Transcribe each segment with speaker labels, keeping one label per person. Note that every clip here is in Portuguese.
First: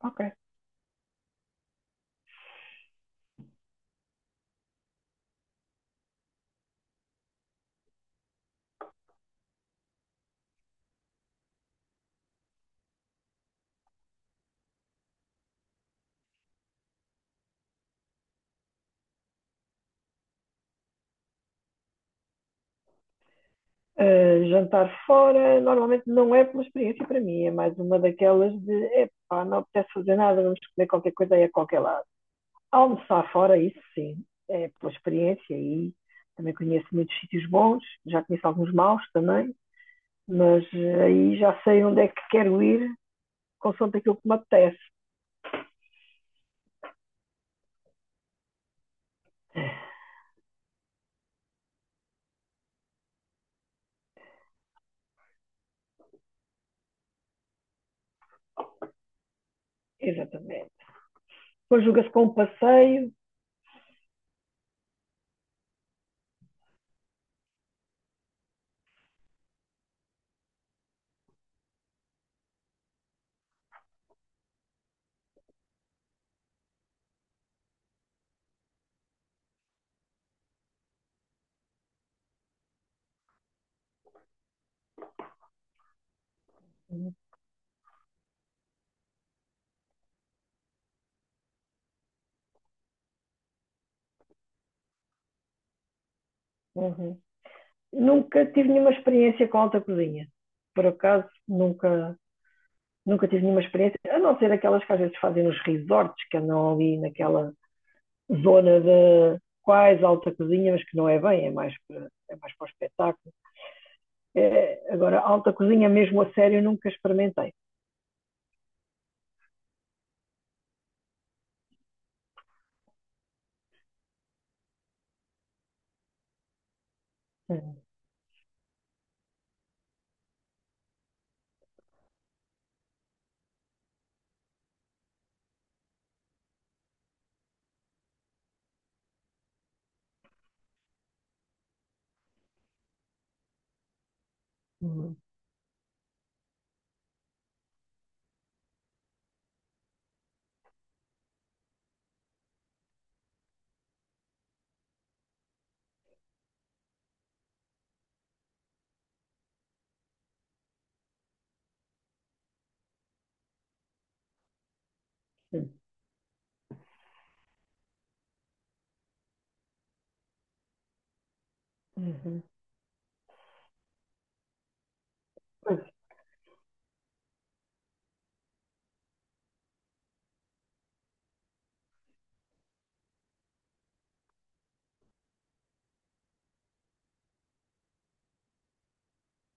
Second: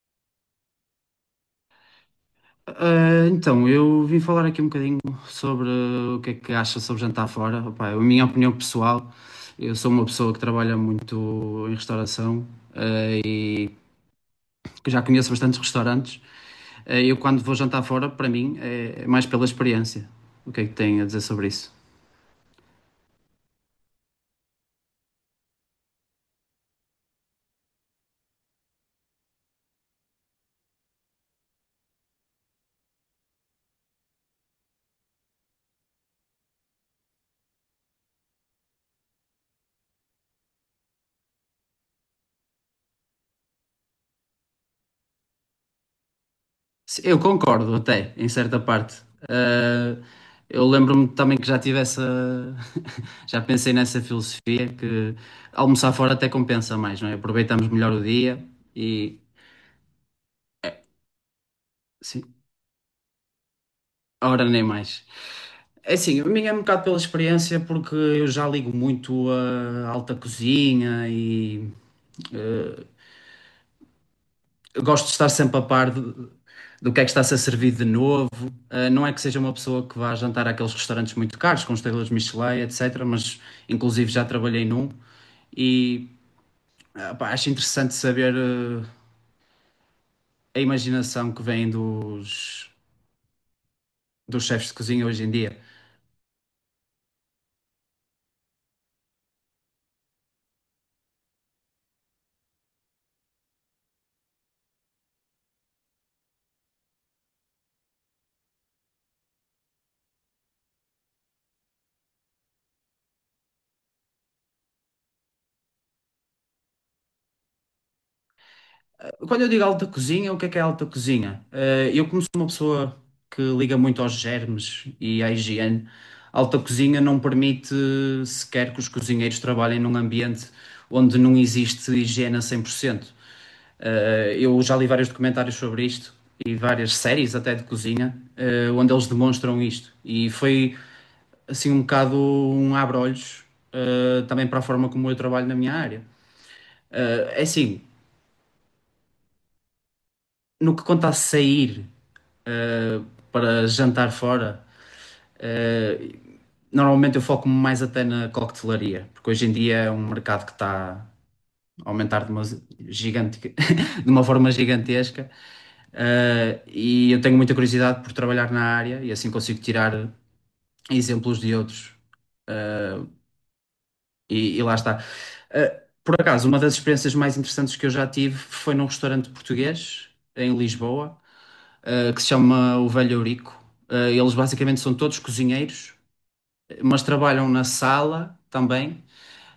Speaker 1: Ok.
Speaker 2: Eu vim falar aqui um bocadinho sobre o que é que acha sobre jantar fora. Opa, é a minha opinião pessoal, eu sou uma pessoa que trabalha muito em restauração, ah, e que já conheço bastantes restaurantes. Eu, quando vou jantar fora, para mim, é mais pela experiência. O que é que tem a dizer sobre isso?
Speaker 1: Jantar fora normalmente não é uma experiência para mim, é mais uma daquelas de epá, não apetece fazer nada, vamos comer qualquer coisa aí a qualquer lado. Almoçar fora, isso sim, é pela experiência e também conheço muitos sítios bons, já conheço alguns maus também, mas aí já sei onde é que quero ir, consoante aquilo que me apetece.
Speaker 2: Sim, eu concordo até, em certa parte. Ah, eu lembro-me também que já tive essa. Já pensei nessa filosofia que almoçar fora até compensa mais, não é? Aproveitamos melhor o dia e.
Speaker 1: Exatamente. Conjuga-se com um
Speaker 2: Sim,
Speaker 1: passeio.
Speaker 2: a hora nem mais. É assim, a minha é um bocado pela experiência, porque eu já ligo muito a alta cozinha e. ah, eu gosto de estar sempre a par do, do que é que está a ser servido de novo. Não é que seja uma pessoa que vá jantar àqueles restaurantes muito caros, com estrelas Michelin, etc. Mas, inclusive, já trabalhei num e pá, acho interessante saber a imaginação que vem dos, dos chefes de cozinha hoje em dia.
Speaker 1: Uhum. Nunca tive nenhuma experiência com alta cozinha. Por acaso, nunca, nunca tive nenhuma experiência, a não ser aquelas que às vezes fazem nos resorts, que andam ali naquela zona de quase alta cozinha, mas que não é bem, é mais para o espetáculo. É, agora, alta cozinha mesmo a sério nunca experimentei.
Speaker 2: Quando eu digo alta cozinha, o que é alta cozinha? Eu, como sou uma pessoa que liga muito aos germes e à higiene, alta cozinha não permite sequer que os cozinheiros trabalhem num ambiente onde não existe higiene a 100%. Eu já li vários documentários sobre isto e várias séries até de cozinha, onde eles demonstram isto. E foi assim um bocado um abre-olhos, também para a forma como eu
Speaker 1: Uhum.
Speaker 2: trabalho na minha área. É assim, no que conta a sair eh, para jantar fora, eh, normalmente eu foco-me mais até na coquetelaria, porque hoje em dia é um mercado que está a aumentar de uma, gigante, de uma forma gigantesca. E eu tenho muita curiosidade por trabalhar na área e assim consigo tirar exemplos de outros.
Speaker 1: Uhum.
Speaker 2: E lá está.
Speaker 1: Mas,
Speaker 2: Por acaso, uma das experiências mais interessantes que eu já tive foi num restaurante português em Lisboa, que se chama O Velho Eurico. Eles basicamente são todos cozinheiros, mas trabalham na sala também.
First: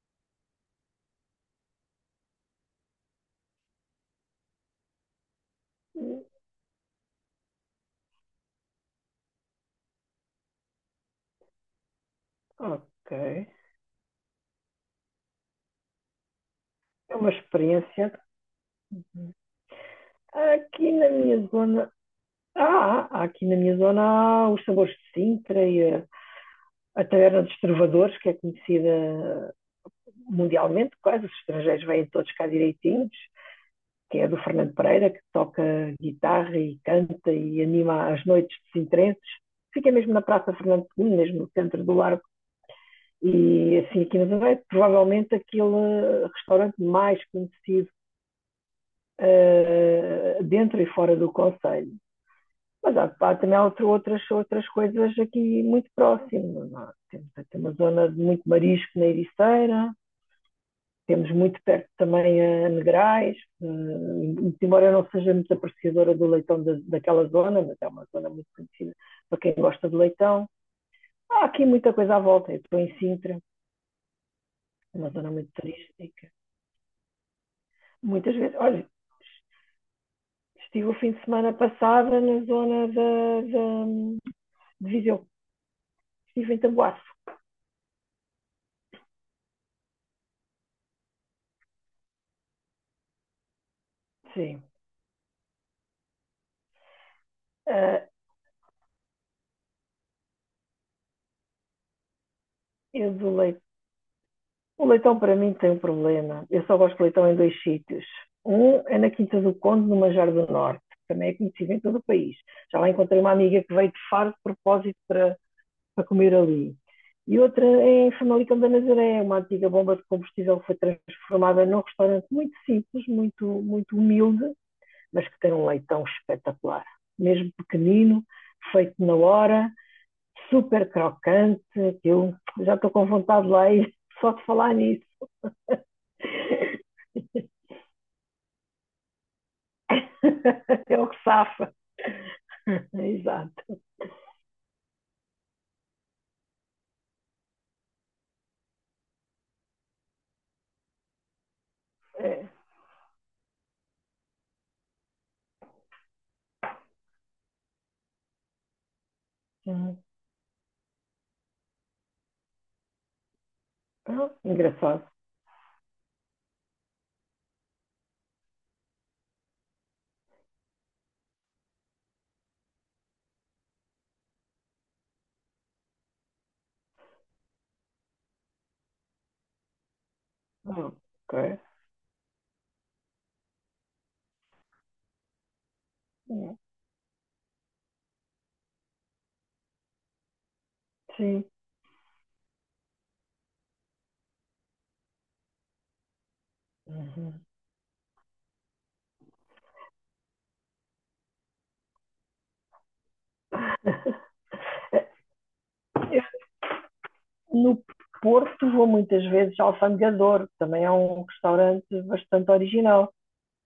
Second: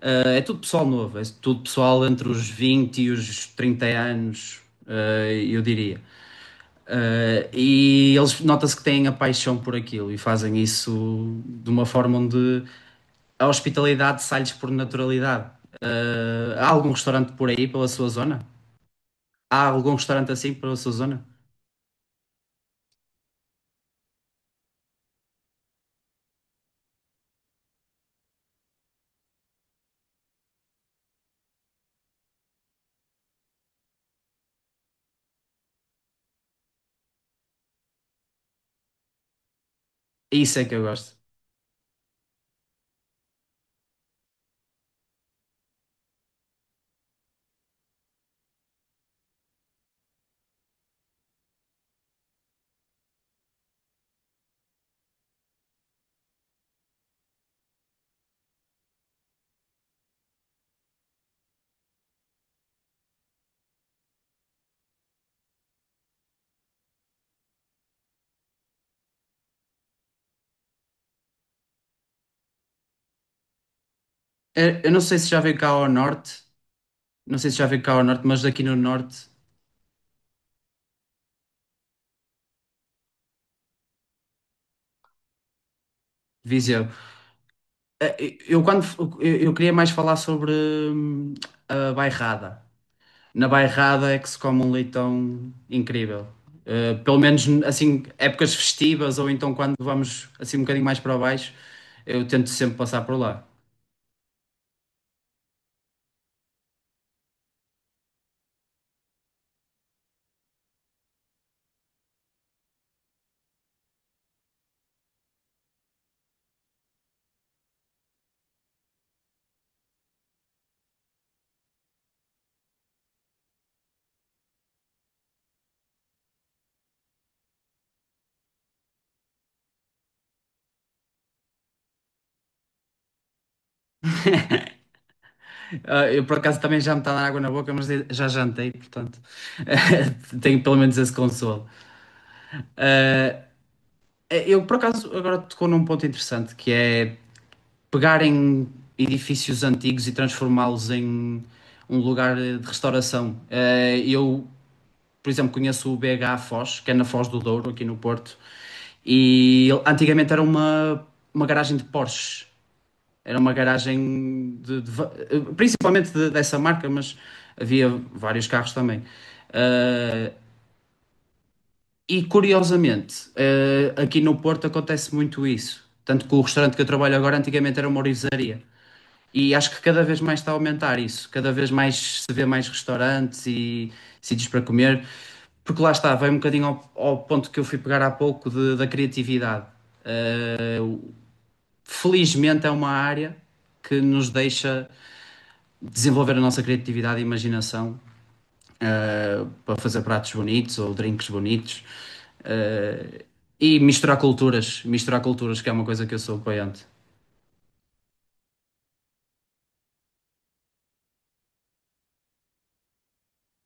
Speaker 2: É tudo pessoal novo, é tudo pessoal entre os 20 e os 30 anos, eu diria. E eles nota-se que têm a paixão por aquilo e fazem isso de uma forma onde
Speaker 1: ok.
Speaker 2: a hospitalidade sai-lhes por naturalidade. Há algum
Speaker 1: É uma
Speaker 2: restaurante por aí, pela sua
Speaker 1: experiência.
Speaker 2: zona? Há algum restaurante assim pela sua
Speaker 1: Aqui na
Speaker 2: zona?
Speaker 1: minha zona. Ah, aqui na minha zona há os sabores de Sintra e a Taverna dos Trovadores, que é conhecida mundialmente quase, os estrangeiros vêm todos cá direitinhos, que é do Fernando Pereira, que toca guitarra e canta e anima as noites de Sintrenses. Fica mesmo na Praça
Speaker 2: Isso é que eu
Speaker 1: Fernando
Speaker 2: gosto.
Speaker 1: II, mesmo no centro do Largo. E assim, aqui na Zona provavelmente aquele restaurante mais conhecido dentro e fora do Conselho. Mas há, há também outras coisas aqui muito próximas. Temos uma zona de muito marisco na Ericeira. Temos muito perto também a Negrais, embora eu não seja muito apreciadora do leitão da, daquela zona, mas é uma zona muito conhecida para quem gosta de leitão. Há aqui muita coisa à volta. Eu estou em Sintra,
Speaker 2: Eu
Speaker 1: é
Speaker 2: não
Speaker 1: uma
Speaker 2: sei se
Speaker 1: zona
Speaker 2: já
Speaker 1: muito
Speaker 2: veio cá ao
Speaker 1: turística.
Speaker 2: norte, não sei se já veio cá ao norte,
Speaker 1: Muitas
Speaker 2: mas
Speaker 1: vezes,
Speaker 2: aqui no
Speaker 1: olha,
Speaker 2: norte,
Speaker 1: estive o fim de semana passada na zona de Viseu, estive em
Speaker 2: Viseu.
Speaker 1: Tamboaço.
Speaker 2: Eu, quando eu queria mais falar sobre a bairrada. Na bairrada é que se come
Speaker 1: Sim.
Speaker 2: um leitão incrível. Pelo menos
Speaker 1: Uh,
Speaker 2: assim, épocas festivas ou então quando vamos assim um bocadinho mais para baixo, eu tento sempre passar
Speaker 1: eu
Speaker 2: por
Speaker 1: do
Speaker 2: lá.
Speaker 1: leite O leitão para mim tem um problema. Eu só gosto de leitão em dois sítios. Um é na Quinta do Conde, no Manjar do Norte, que também é conhecido em todo o país. Já lá encontrei uma amiga que veio de Faro de propósito para, para comer ali. E outra é em Famalicão da Nazaré, uma antiga bomba de combustível que foi transformada num restaurante muito simples, muito, muito humilde, mas que tem um leitão espetacular. Mesmo pequenino, feito na hora, super crocante. Eu já estou com vontade lá e só de falar nisso.
Speaker 2: Eu por acaso também já me está a dar água na boca, mas já jantei, portanto tenho pelo menos
Speaker 1: É o
Speaker 2: esse
Speaker 1: que
Speaker 2: consolo.
Speaker 1: safa. Exato.
Speaker 2: Eu por acaso agora tocou num ponto interessante que é pegarem edifícios antigos e transformá-los em um lugar
Speaker 1: É.
Speaker 2: de restauração. Eu, por exemplo, conheço o BH Foz, que é na Foz do Douro, aqui no Porto, e
Speaker 1: Uhum.
Speaker 2: antigamente era uma garagem de Porsche. Era uma
Speaker 1: Ah,
Speaker 2: garagem de
Speaker 1: engraçado.
Speaker 2: principalmente dessa marca, mas havia vários carros também. E curiosamente, aqui no Porto acontece muito isso. Tanto que o restaurante que eu trabalho agora antigamente era uma orivesaria. E acho que cada vez mais está a
Speaker 1: Ah,
Speaker 2: aumentar isso, cada
Speaker 1: ok.
Speaker 2: vez mais se vê mais restaurantes e sítios para comer, porque lá está, vai um
Speaker 1: Uhum.
Speaker 2: bocadinho ao, ao ponto que eu fui pegar há pouco da criatividade.
Speaker 1: Sim.
Speaker 2: Felizmente é uma área que nos deixa desenvolver a nossa criatividade e
Speaker 1: Uhum.
Speaker 2: imaginação, para fazer pratos bonitos ou drinks bonitos, eh, e misturar culturas, que é uma coisa que eu sou apoiante.
Speaker 1: No Porto vou muitas vezes ao Alfandegador, também é um restaurante bastante original.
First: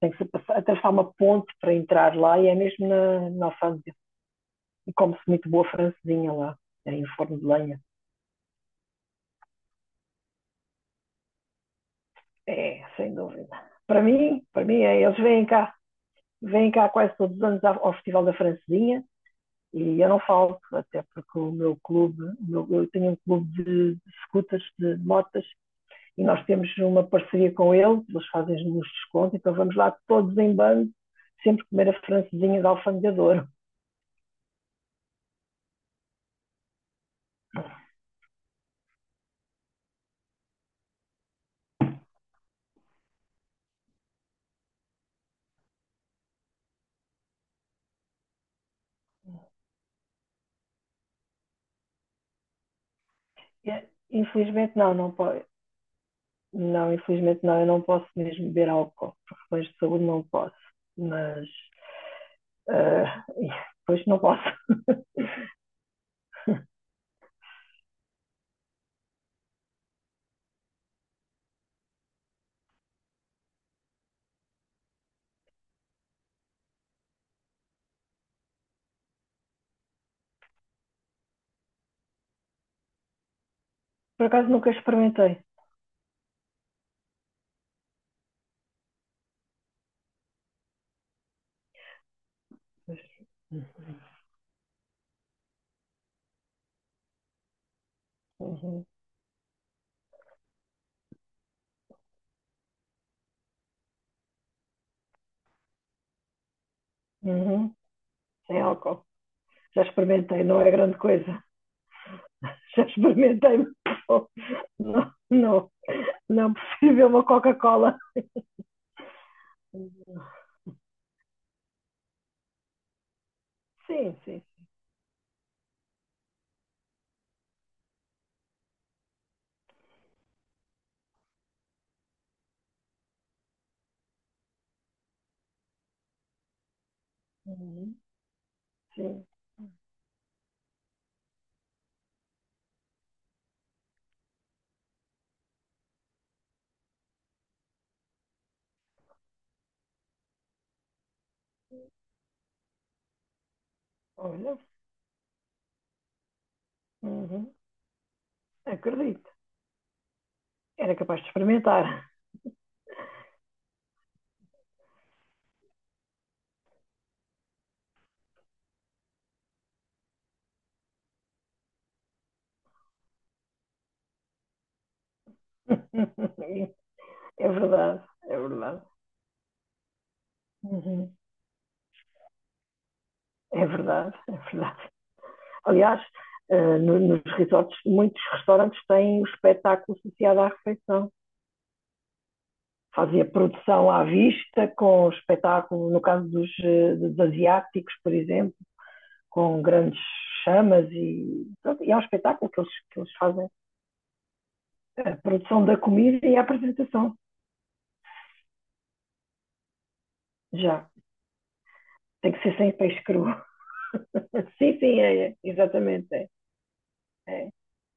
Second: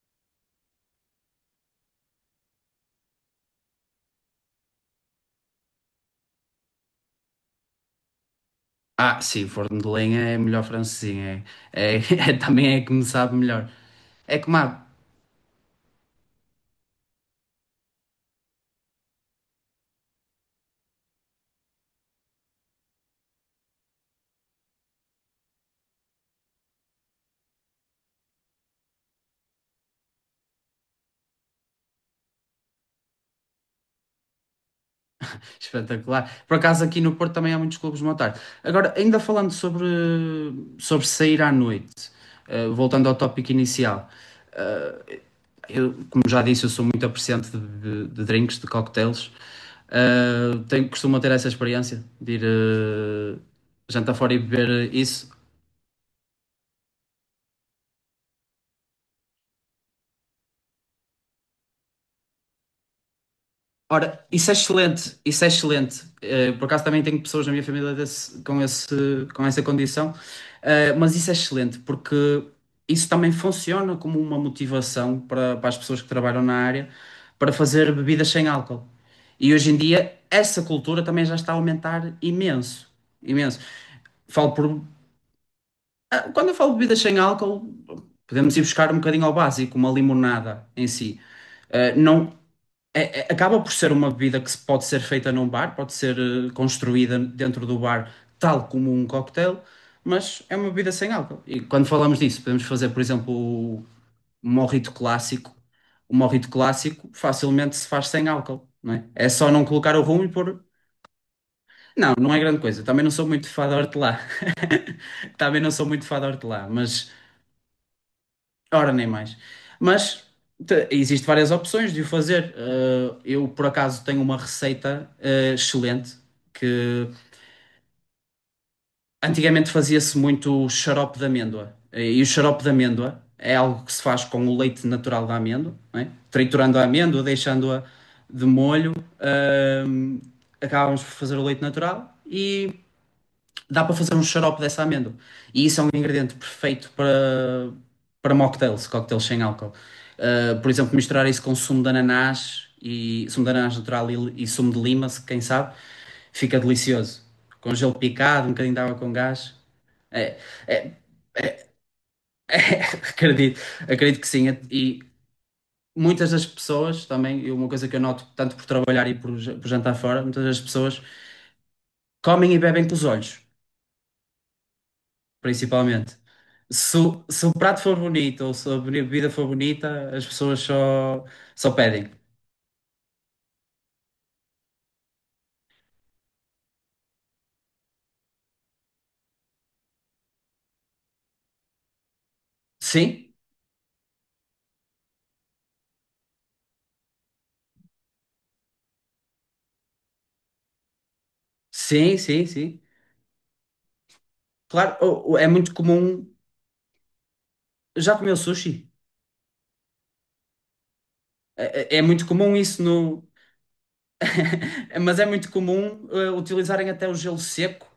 Speaker 1: Tem que se passar, atravessar uma ponte para entrar lá e é mesmo na, na alfândega. E come-se muito boa francesinha lá, é em forno de lenha.
Speaker 2: Ah, sim, forno de lenha é melhor francesinha. É, é- também é
Speaker 1: É,
Speaker 2: que me
Speaker 1: sem
Speaker 2: sabe
Speaker 1: dúvida.
Speaker 2: melhor. É que
Speaker 1: Para mim
Speaker 2: má,
Speaker 1: é, eles vêm cá quase todos os anos ao Festival da Francesinha e eu não falto, até porque o meu clube, o meu, eu tenho um clube de scooters, de motas, e nós temos uma parceria com eles, eles fazem-nos desconto, então vamos lá todos em bando, sempre comer a francesinha de Alfândega de Douro.
Speaker 2: espetacular. Por acaso aqui no Porto também há muitos clubes de boa tarde. Agora, ainda falando sobre, sobre sair à noite, voltando ao tópico inicial. Eu, como já disse, eu sou muito apreciante de, de drinks, de cocktails. Tenho, costumo ter essa experiência de ir jantar fora e
Speaker 1: Infelizmente
Speaker 2: beber
Speaker 1: não, não
Speaker 2: isso.
Speaker 1: pode. Não, infelizmente não, eu não posso mesmo beber álcool, por questões de saúde não posso, mas uh, pois não
Speaker 2: Ora,
Speaker 1: posso.
Speaker 2: isso é excelente, isso é excelente. Por acaso também tenho pessoas na minha família com esse, com essa condição. Mas isso é excelente porque isso também funciona como uma motivação para, para as pessoas que trabalham na área para fazer bebidas sem álcool. E hoje em dia essa cultura também já está a aumentar imenso, imenso.
Speaker 1: Por acaso
Speaker 2: Falo
Speaker 1: nunca
Speaker 2: por,
Speaker 1: experimentei.
Speaker 2: quando eu falo de bebidas sem álcool, podemos ir buscar um bocadinho ao básico, uma limonada em si. Não, acaba
Speaker 1: Uhum.
Speaker 2: por ser uma bebida que se pode ser feita num bar, pode ser construída dentro do bar, tal
Speaker 1: Uhum.
Speaker 2: como um cocktail, mas é uma bebida sem álcool. E quando falamos disso, podemos fazer, por exemplo, o mojito clássico. O mojito clássico
Speaker 1: Uhum,
Speaker 2: facilmente se faz sem
Speaker 1: sem
Speaker 2: álcool, não
Speaker 1: álcool.
Speaker 2: é? É só não
Speaker 1: Já
Speaker 2: colocar o rum e
Speaker 1: experimentei, não
Speaker 2: pôr.
Speaker 1: é grande coisa.
Speaker 2: Não, não é grande coisa.
Speaker 1: Já
Speaker 2: Também não sou muito
Speaker 1: experimentei,
Speaker 2: fã de
Speaker 1: mas
Speaker 2: hortelã.
Speaker 1: não, não,
Speaker 2: Também não
Speaker 1: não,
Speaker 2: sou muito fã de
Speaker 1: não
Speaker 2: hortelã,
Speaker 1: prefiro ver
Speaker 2: mas
Speaker 1: uma Coca-Cola.
Speaker 2: ora, nem mais. Mas existe várias opções de o fazer. Eu, por acaso,
Speaker 1: Sim,
Speaker 2: tenho uma
Speaker 1: sim.
Speaker 2: receita, excelente, que antigamente fazia-se muito xarope de amêndoa. E o xarope de amêndoa é algo que se faz com o leite natural da amêndoa, não é? Triturando a amêndoa, deixando-a
Speaker 1: Uhum.
Speaker 2: de molho.
Speaker 1: Sim,
Speaker 2: eh, Acabamos por fazer o leite natural e dá para fazer um xarope dessa amêndoa. E isso é um ingrediente perfeito para, para mocktails, cocktails sem álcool. Por exemplo, misturar isso com sumo de ananás e sumo de ananás natural e
Speaker 1: olha,
Speaker 2: sumo de lima, quem sabe, fica delicioso.
Speaker 1: uhum,
Speaker 2: Com gelo picado, um bocadinho de água com
Speaker 1: acredito.
Speaker 2: gás. É, é-
Speaker 1: Era capaz de experimentar.
Speaker 2: é, acredito, acredito que sim. E muitas das pessoas também, e uma coisa que eu noto tanto por trabalhar e por, por jantar fora, muitas das pessoas comem e bebem com os olhos. Principalmente. Se, se
Speaker 1: É
Speaker 2: o prato for
Speaker 1: verdade, é
Speaker 2: bonito ou se a
Speaker 1: verdade.
Speaker 2: bebida for bonita, as pessoas
Speaker 1: Uhum.
Speaker 2: só, só pedem.
Speaker 1: É verdade, é verdade. Aliás, nos resorts, muitos restaurantes têm o espetáculo associado à refeição. Fazia
Speaker 2: Sim,
Speaker 1: produção à vista, com espetáculo, no caso dos asiáticos, por exemplo, com grandes chamas, e é um
Speaker 2: sim, sim,
Speaker 1: espetáculo que eles,
Speaker 2: sim.
Speaker 1: que eles fazem
Speaker 2: Claro,
Speaker 1: a
Speaker 2: é
Speaker 1: produção
Speaker 2: muito
Speaker 1: da
Speaker 2: comum.
Speaker 1: comida e a apresentação.
Speaker 2: Já comeu sushi?
Speaker 1: Já.
Speaker 2: É, é muito
Speaker 1: Tem que
Speaker 2: comum
Speaker 1: ser sem
Speaker 2: isso
Speaker 1: peixe cru.
Speaker 2: no.
Speaker 1: Sim, sim,
Speaker 2: Mas é
Speaker 1: é é
Speaker 2: muito comum
Speaker 1: exatamente, é,
Speaker 2: utilizarem até o gelo
Speaker 1: é,
Speaker 2: seco,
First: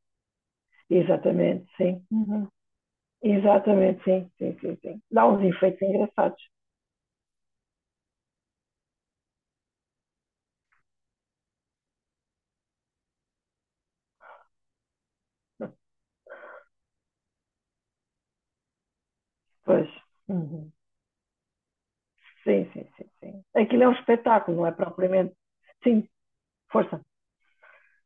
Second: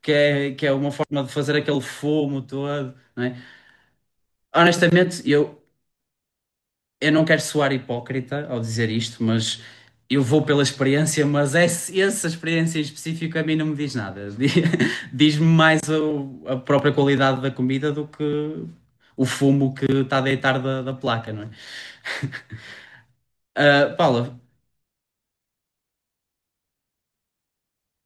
Speaker 2: que é uma forma de fazer
Speaker 1: exatamente,
Speaker 2: aquele
Speaker 1: sim.
Speaker 2: fumo
Speaker 1: Uhum.
Speaker 2: todo, não é?
Speaker 1: Exatamente, sim, sim, sim, sim,
Speaker 2: Honestamente,
Speaker 1: dá uns efeitos engraçados.
Speaker 2: eu não quero soar hipócrita ao dizer isto, mas eu vou pela experiência, mas essa experiência em específico a mim não me diz nada. Di- Diz-me mais a própria qualidade da comida do que o fumo que
Speaker 1: Pois.
Speaker 2: está a deitar
Speaker 1: Uhum.
Speaker 2: da, da placa, não é?
Speaker 1: Sim, sim, sim, sim, aquilo é um
Speaker 2: Ah, Paula,
Speaker 1: espetáculo, não é propriamente. Sim, força.